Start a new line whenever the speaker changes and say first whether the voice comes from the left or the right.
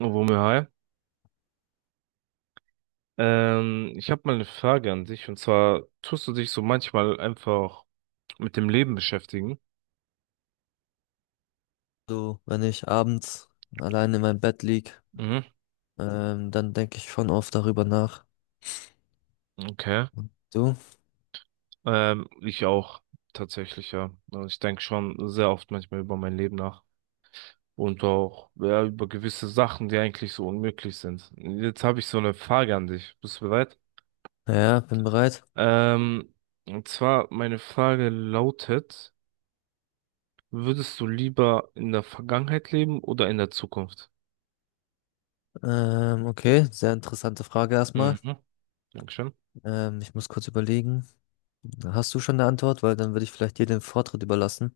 right: Womir, hi. Ich habe mal eine Frage an dich und zwar tust du dich so manchmal einfach mit dem Leben beschäftigen?
left: So, wenn ich abends allein in meinem Bett lieg,
right: Mhm,
left: dann denke ich schon oft darüber nach.
right: okay.
left: Du?
right: Ich auch tatsächlich, ja. Also, ich denke schon sehr oft manchmal über mein Leben nach und auch ja, über gewisse Sachen, die eigentlich so unmöglich sind. Jetzt habe ich so eine Frage an dich. Bist du bereit?
left: Ja, bin bereit.
right: Ähm, und zwar meine Frage lautet, würdest du lieber in der Vergangenheit leben oder in der Zukunft?
left: Okay, sehr interessante Frage erstmal.
right: Mhm. Dankeschön.
left: Ich muss kurz überlegen. Hast du schon eine Antwort? Weil dann würde ich vielleicht dir den Vortritt überlassen.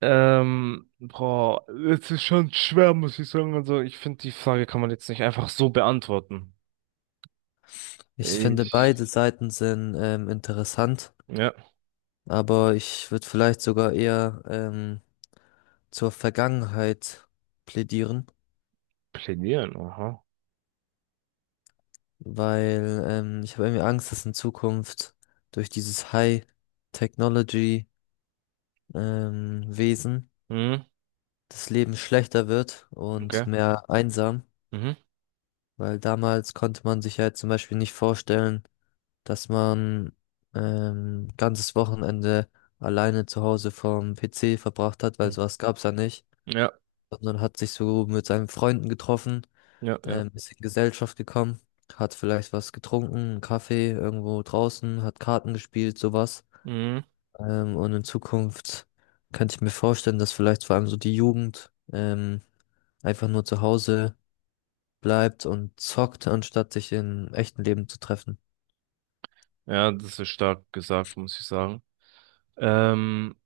right: Boah, es ist schon schwer, muss ich sagen. Also, ich finde, die Frage kann man jetzt nicht einfach so beantworten.
left: Ich finde,
right: Ich,
left: beide Seiten sind interessant,
right: ja,
left: aber ich würde vielleicht sogar eher zur Vergangenheit plädieren,
right: plädieren, aha.
left: weil ich habe irgendwie Angst, dass in Zukunft durch dieses High Technology Wesen
right: Mhm,
left: das Leben schlechter wird
right: okay.
left: und mehr einsam,
right: Mhm.
left: weil damals konnte man sich halt zum Beispiel nicht vorstellen, dass man ganzes Wochenende alleine zu Hause vom PC verbracht hat, weil
right: Mhm.
left: sowas gab's ja nicht,
right: Ja,
left: sondern hat sich so mit seinen Freunden getroffen,
right: ja, ja.
left: ist in Gesellschaft gekommen, hat vielleicht was getrunken, einen Kaffee irgendwo draußen, hat Karten gespielt, sowas.
right: Mhm.
left: Und in Zukunft könnte ich mir vorstellen, dass vielleicht vor allem so die Jugend einfach nur zu Hause bleibt und zockt, anstatt sich im echten Leben zu treffen.
right: Ja, das ist stark gesagt, muss ich sagen. Ähm,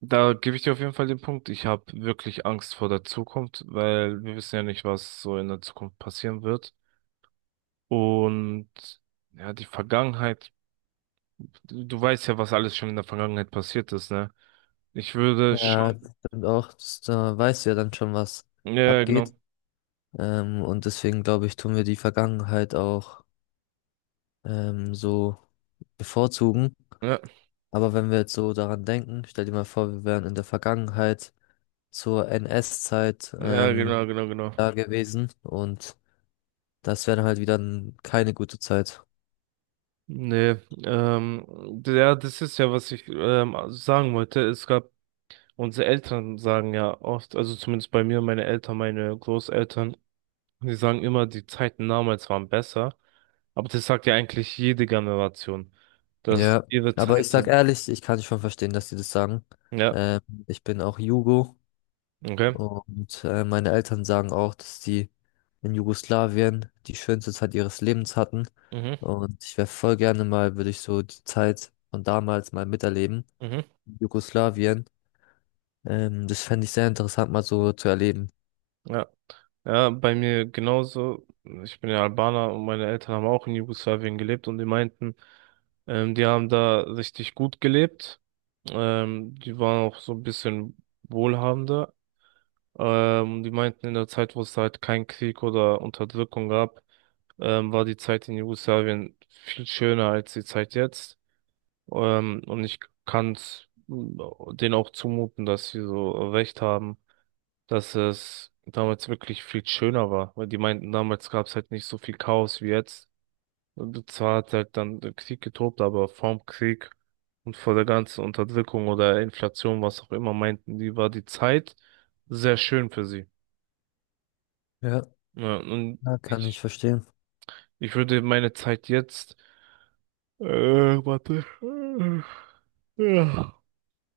right: Da gebe ich dir auf jeden Fall den Punkt. Ich habe wirklich Angst vor der Zukunft, weil wir wissen ja nicht, was so in der Zukunft passieren wird. Und ja, die Vergangenheit. Du weißt ja, was alles schon in der Vergangenheit passiert ist, ne? Ich würde schon.
left: Ja, das stimmt auch. Das, da weißt du ja dann schon, was
right: Ja,
left: abgeht.
right: genau.
left: Und deswegen glaube ich, tun wir die Vergangenheit auch so bevorzugen.
right: Ja,
left: Aber wenn wir jetzt so daran denken, stell dir mal vor, wir wären in der Vergangenheit zur NS-Zeit
right: ja, genau, genau, genau.
left: da gewesen und das wäre dann halt wieder keine gute Zeit.
right: Nee, ja, das ist ja, was ich sagen wollte. Unsere Eltern sagen ja oft, also zumindest bei mir, meine Eltern, meine Großeltern, die sagen immer, die Zeiten damals waren besser. Aber das sagt ja eigentlich jede Generation, dass
left: Ja,
right: ihre
left: aber ich
right: Zeit,
left: sag ehrlich, ich kann schon verstehen, dass die das sagen.
right: ja,
left: Ähm, ich bin auch Jugo
right: okay.
left: und meine Eltern sagen auch, dass die in Jugoslawien die schönste Zeit ihres Lebens hatten.
right: Mhm,
left: Und ich wäre voll gerne mal, würde ich so die Zeit von damals mal miterleben.
right: mhm,
left: In Jugoslawien. Das fände ich sehr interessant, mal so zu erleben.
right: ja. Ja, bei mir genauso. Ich bin ja Albaner und meine Eltern haben auch in Jugoslawien gelebt und die meinten, die haben da richtig gut gelebt. Die waren auch so ein bisschen wohlhabender. Die meinten, in der Zeit, wo es halt keinen Krieg oder Unterdrückung gab, war die Zeit in Jugoslawien viel schöner als die Zeit jetzt. Und ich kann es denen auch zumuten, dass sie so recht haben, dass es damals wirklich viel schöner war, weil die meinten, damals gab es halt nicht so viel Chaos wie jetzt. Und zwar hat halt dann der Krieg getobt, aber vorm Krieg und vor der ganzen Unterdrückung oder Inflation, was auch immer, meinten die, war die Zeit sehr schön für sie.
left: Ja,
right: Ja, und
left: ja, kann ich
right: ich,
left: verstehen.
right: ich würde meine Zeit jetzt, äh, warte, ja,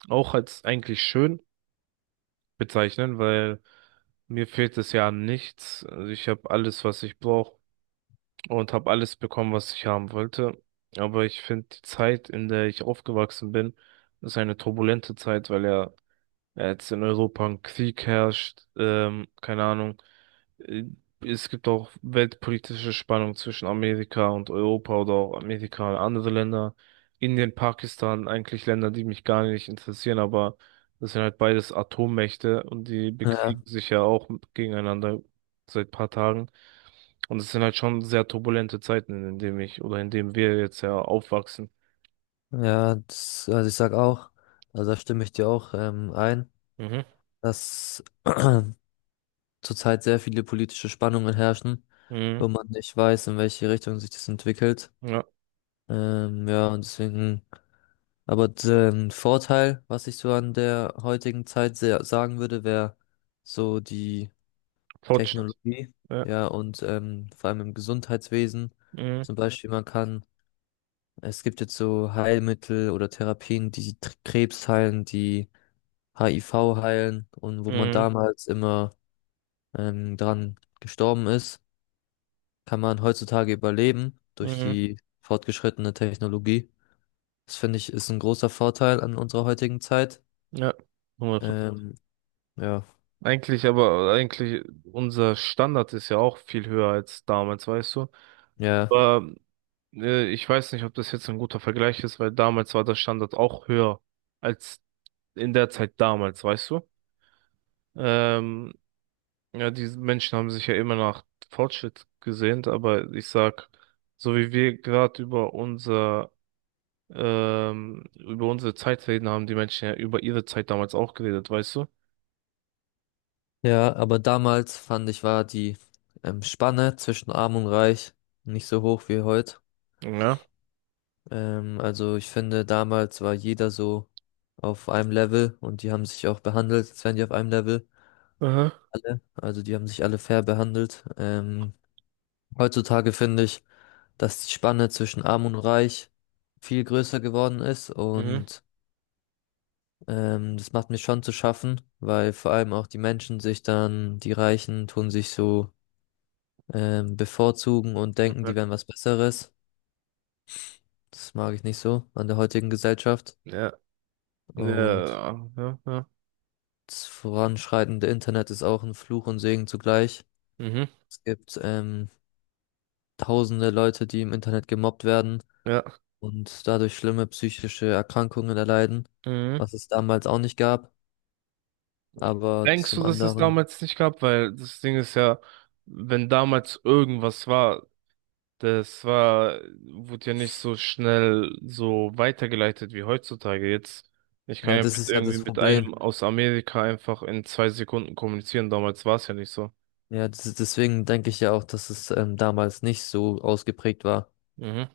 right: auch als eigentlich schön bezeichnen, weil mir fehlt es ja an nichts. Also ich habe alles, was ich brauche und habe alles bekommen, was ich haben wollte. Aber ich finde, die Zeit, in der ich aufgewachsen bin, ist eine turbulente Zeit, weil ja, jetzt in Europa ein Krieg herrscht, keine Ahnung. Äh, Es gibt auch weltpolitische Spannungen zwischen Amerika und Europa oder auch Amerika und andere Länder. Indien, Pakistan, eigentlich Länder, die mich gar nicht interessieren, aber das sind halt beides Atommächte und die
left: Ja,
right: bekriegen sich ja auch gegeneinander seit paar Tagen. Und es sind halt schon sehr turbulente Zeiten, in denen ich oder in denen wir jetzt ja aufwachsen.
left: ja, das, also ich sag auch, also da stimme ich dir auch ein.
right: Mhm.
left: Dass zurzeit sehr viele politische Spannungen herrschen,
right: Mhm.
left: wo man nicht weiß, in welche Richtung sich das entwickelt.
right: Ja.
left: Ja, und deswegen, aber den Vorteil, was ich so an der heutigen Zeit sehr sagen würde, wäre so die
right: Fortschritt.
left: Technologie,
right: Ja.
left: ja, und vor allem im Gesundheitswesen.
right: Mhm.
left: Zum Beispiel, man kann, es gibt jetzt so Heilmittel oder Therapien, die Krebs heilen, die HIV heilen und wo man
right: Mhm.
left: damals immer dran gestorben ist, kann man heutzutage überleben durch
right: Mhm.
left: die fortgeschrittene Technologie. Das finde ich ist ein großer Vorteil an unserer heutigen Zeit.
right: Ja, 100%.
left: Ähm, ja,
right: Eigentlich, aber eigentlich, unser Standard ist ja auch viel höher als damals, weißt du?
left: ja,
right: Aber ich weiß nicht, ob das jetzt ein guter Vergleich ist, weil damals war der Standard auch höher als in der Zeit damals, weißt du? Ähm, ja, die Menschen haben sich ja immer nach Fortschritt gesehnt, aber ich sag, so wie wir gerade über unser über unsere Zeit reden, haben die Menschen ja über ihre Zeit damals auch geredet, weißt du?
left: ja, aber damals fand ich, war die Spanne zwischen Arm und Reich nicht so hoch wie heute.
right: Ja.
left: Also ich finde, damals war jeder so auf einem Level und die haben sich auch behandelt, als wären die auf einem Level.
right: Aha.
left: Alle. Also die haben sich alle fair behandelt. Heutzutage finde ich, dass die Spanne zwischen Arm und Reich viel größer geworden ist
right: Mhm.
left: und das macht mir schon zu schaffen, weil vor allem auch die Menschen sich dann, die Reichen tun sich so bevorzugen und denken, die wären was Besseres. Das mag ich nicht so an der heutigen Gesellschaft.
right: Ja,
left: Und
right: ja, ja, ja,
left: das voranschreitende Internet ist auch ein Fluch und Segen zugleich.
right: Mhm,
left: Es gibt tausende Leute, die im Internet gemobbt werden
right: ja.
left: und dadurch schlimme psychische Erkrankungen erleiden,
right: Mhm.
left: was es damals auch nicht gab. Aber
right: Denkst
left: zum
right: du, dass es
left: anderen,
right: damals nicht gab? Weil das Ding ist ja, wenn damals irgendwas war, das war, wurde ja nicht so schnell so weitergeleitet wie heutzutage. Jetzt, ich kann
left: ja,
right: ja
left: das
right: mit
left: ist ja
right: irgendwie
left: das
right: mit
left: Problem.
right: einem aus Amerika einfach in 2 Sekunden kommunizieren. Damals war es ja nicht so.
left: Ja, das ist, deswegen denke ich ja auch, dass es damals nicht so ausgeprägt war.
right: Mhm.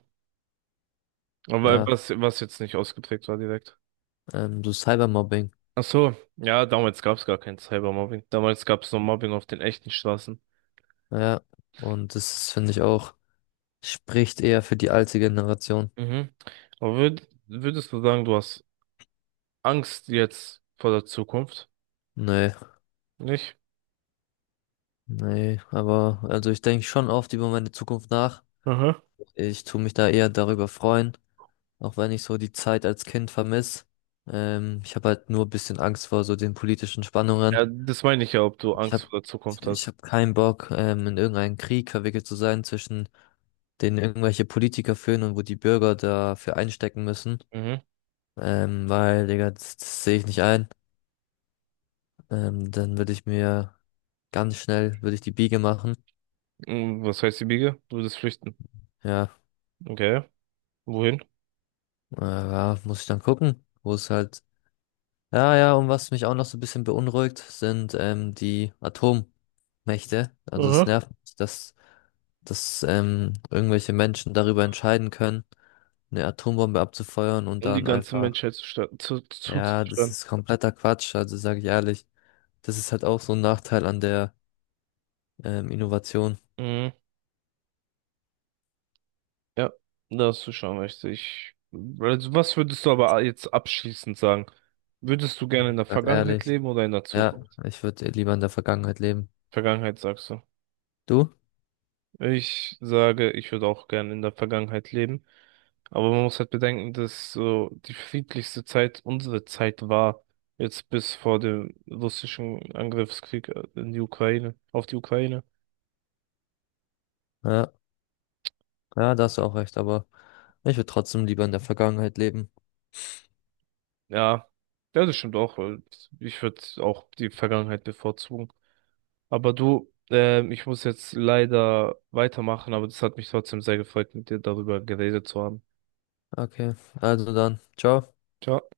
right: Aber
left: Ja,
right: was, was jetzt nicht ausgeprägt war direkt.
left: so Cybermobbing.
right: Ach so, ja, damals gab es gar kein Cybermobbing. Damals gab es nur Mobbing auf den echten Straßen.
left: Ja, und das finde ich auch, spricht eher für die alte Generation.
right: Mhm. Aber würdest du sagen, du hast Angst jetzt vor der Zukunft?
left: Nee,
right: Nicht?
left: nee, aber also ich denke schon oft über meine Zukunft nach.
right: Aha.
left: Ich tue mich da eher darüber freuen, auch wenn ich so die Zeit als Kind vermisse. Ich habe halt nur ein bisschen Angst vor so den politischen Spannungen.
right: Ja, das meine ich ja, ob du
left: Ich
right: Angst
left: habe
right: vor der Zukunft
left: Ich
right: hast.
left: hab keinen Bock, in irgendeinen Krieg verwickelt zu sein, zwischen den irgendwelche Politiker führen und wo die Bürger dafür einstecken müssen.
right: Mhm.
left: Weil, Digga, das sehe ich nicht ein. Dann würde ich mir würde ich die Biege machen.
right: Mm, was heißt die Biege? Du würdest flüchten.
left: Ja,
right: Okay. Wohin?
left: ja, muss ich dann gucken, wo es halt. Ja, ja, und was mich auch noch so ein bisschen beunruhigt, sind die Atommächte. Also es
right: Aha.
left: nervt mich, dass irgendwelche Menschen darüber entscheiden können, eine Atombombe abzufeuern und
right: Um die
left: dann
right: ganze
left: einfach,
right: Menschheit
left: ja, das
right: zuzuschlagen.
left: ist kompletter Quatsch, also sage ich ehrlich. Das ist halt auch so ein Nachteil an der Innovation,
right: Mhm. Ja, da hast du schon recht. Ich, also was würdest du aber jetzt abschließend sagen? Würdest du gerne in der
left: sag
right: Vergangenheit
left: ehrlich.
right: leben oder in der
left: Ja,
right: Zukunft?
left: ich würde lieber in der Vergangenheit leben.
right: Vergangenheit sagst du.
left: Du?
right: Ich sage, ich würde auch gern in der Vergangenheit leben. Aber man muss halt bedenken, dass so die friedlichste Zeit unsere Zeit war, jetzt bis vor dem russischen Angriffskrieg in die Ukraine, auf die Ukraine.
left: Ja, ja, da hast du auch recht, aber ich würde trotzdem lieber in der Vergangenheit leben.
right: Ja, ja, das stimmt auch. Weil Ich würde auch die Vergangenheit bevorzugen. Aber du, ich muss jetzt leider weitermachen, aber das hat mich trotzdem sehr gefreut, mit dir darüber geredet zu haben.
left: Okay, also dann, ciao.
right: Ciao.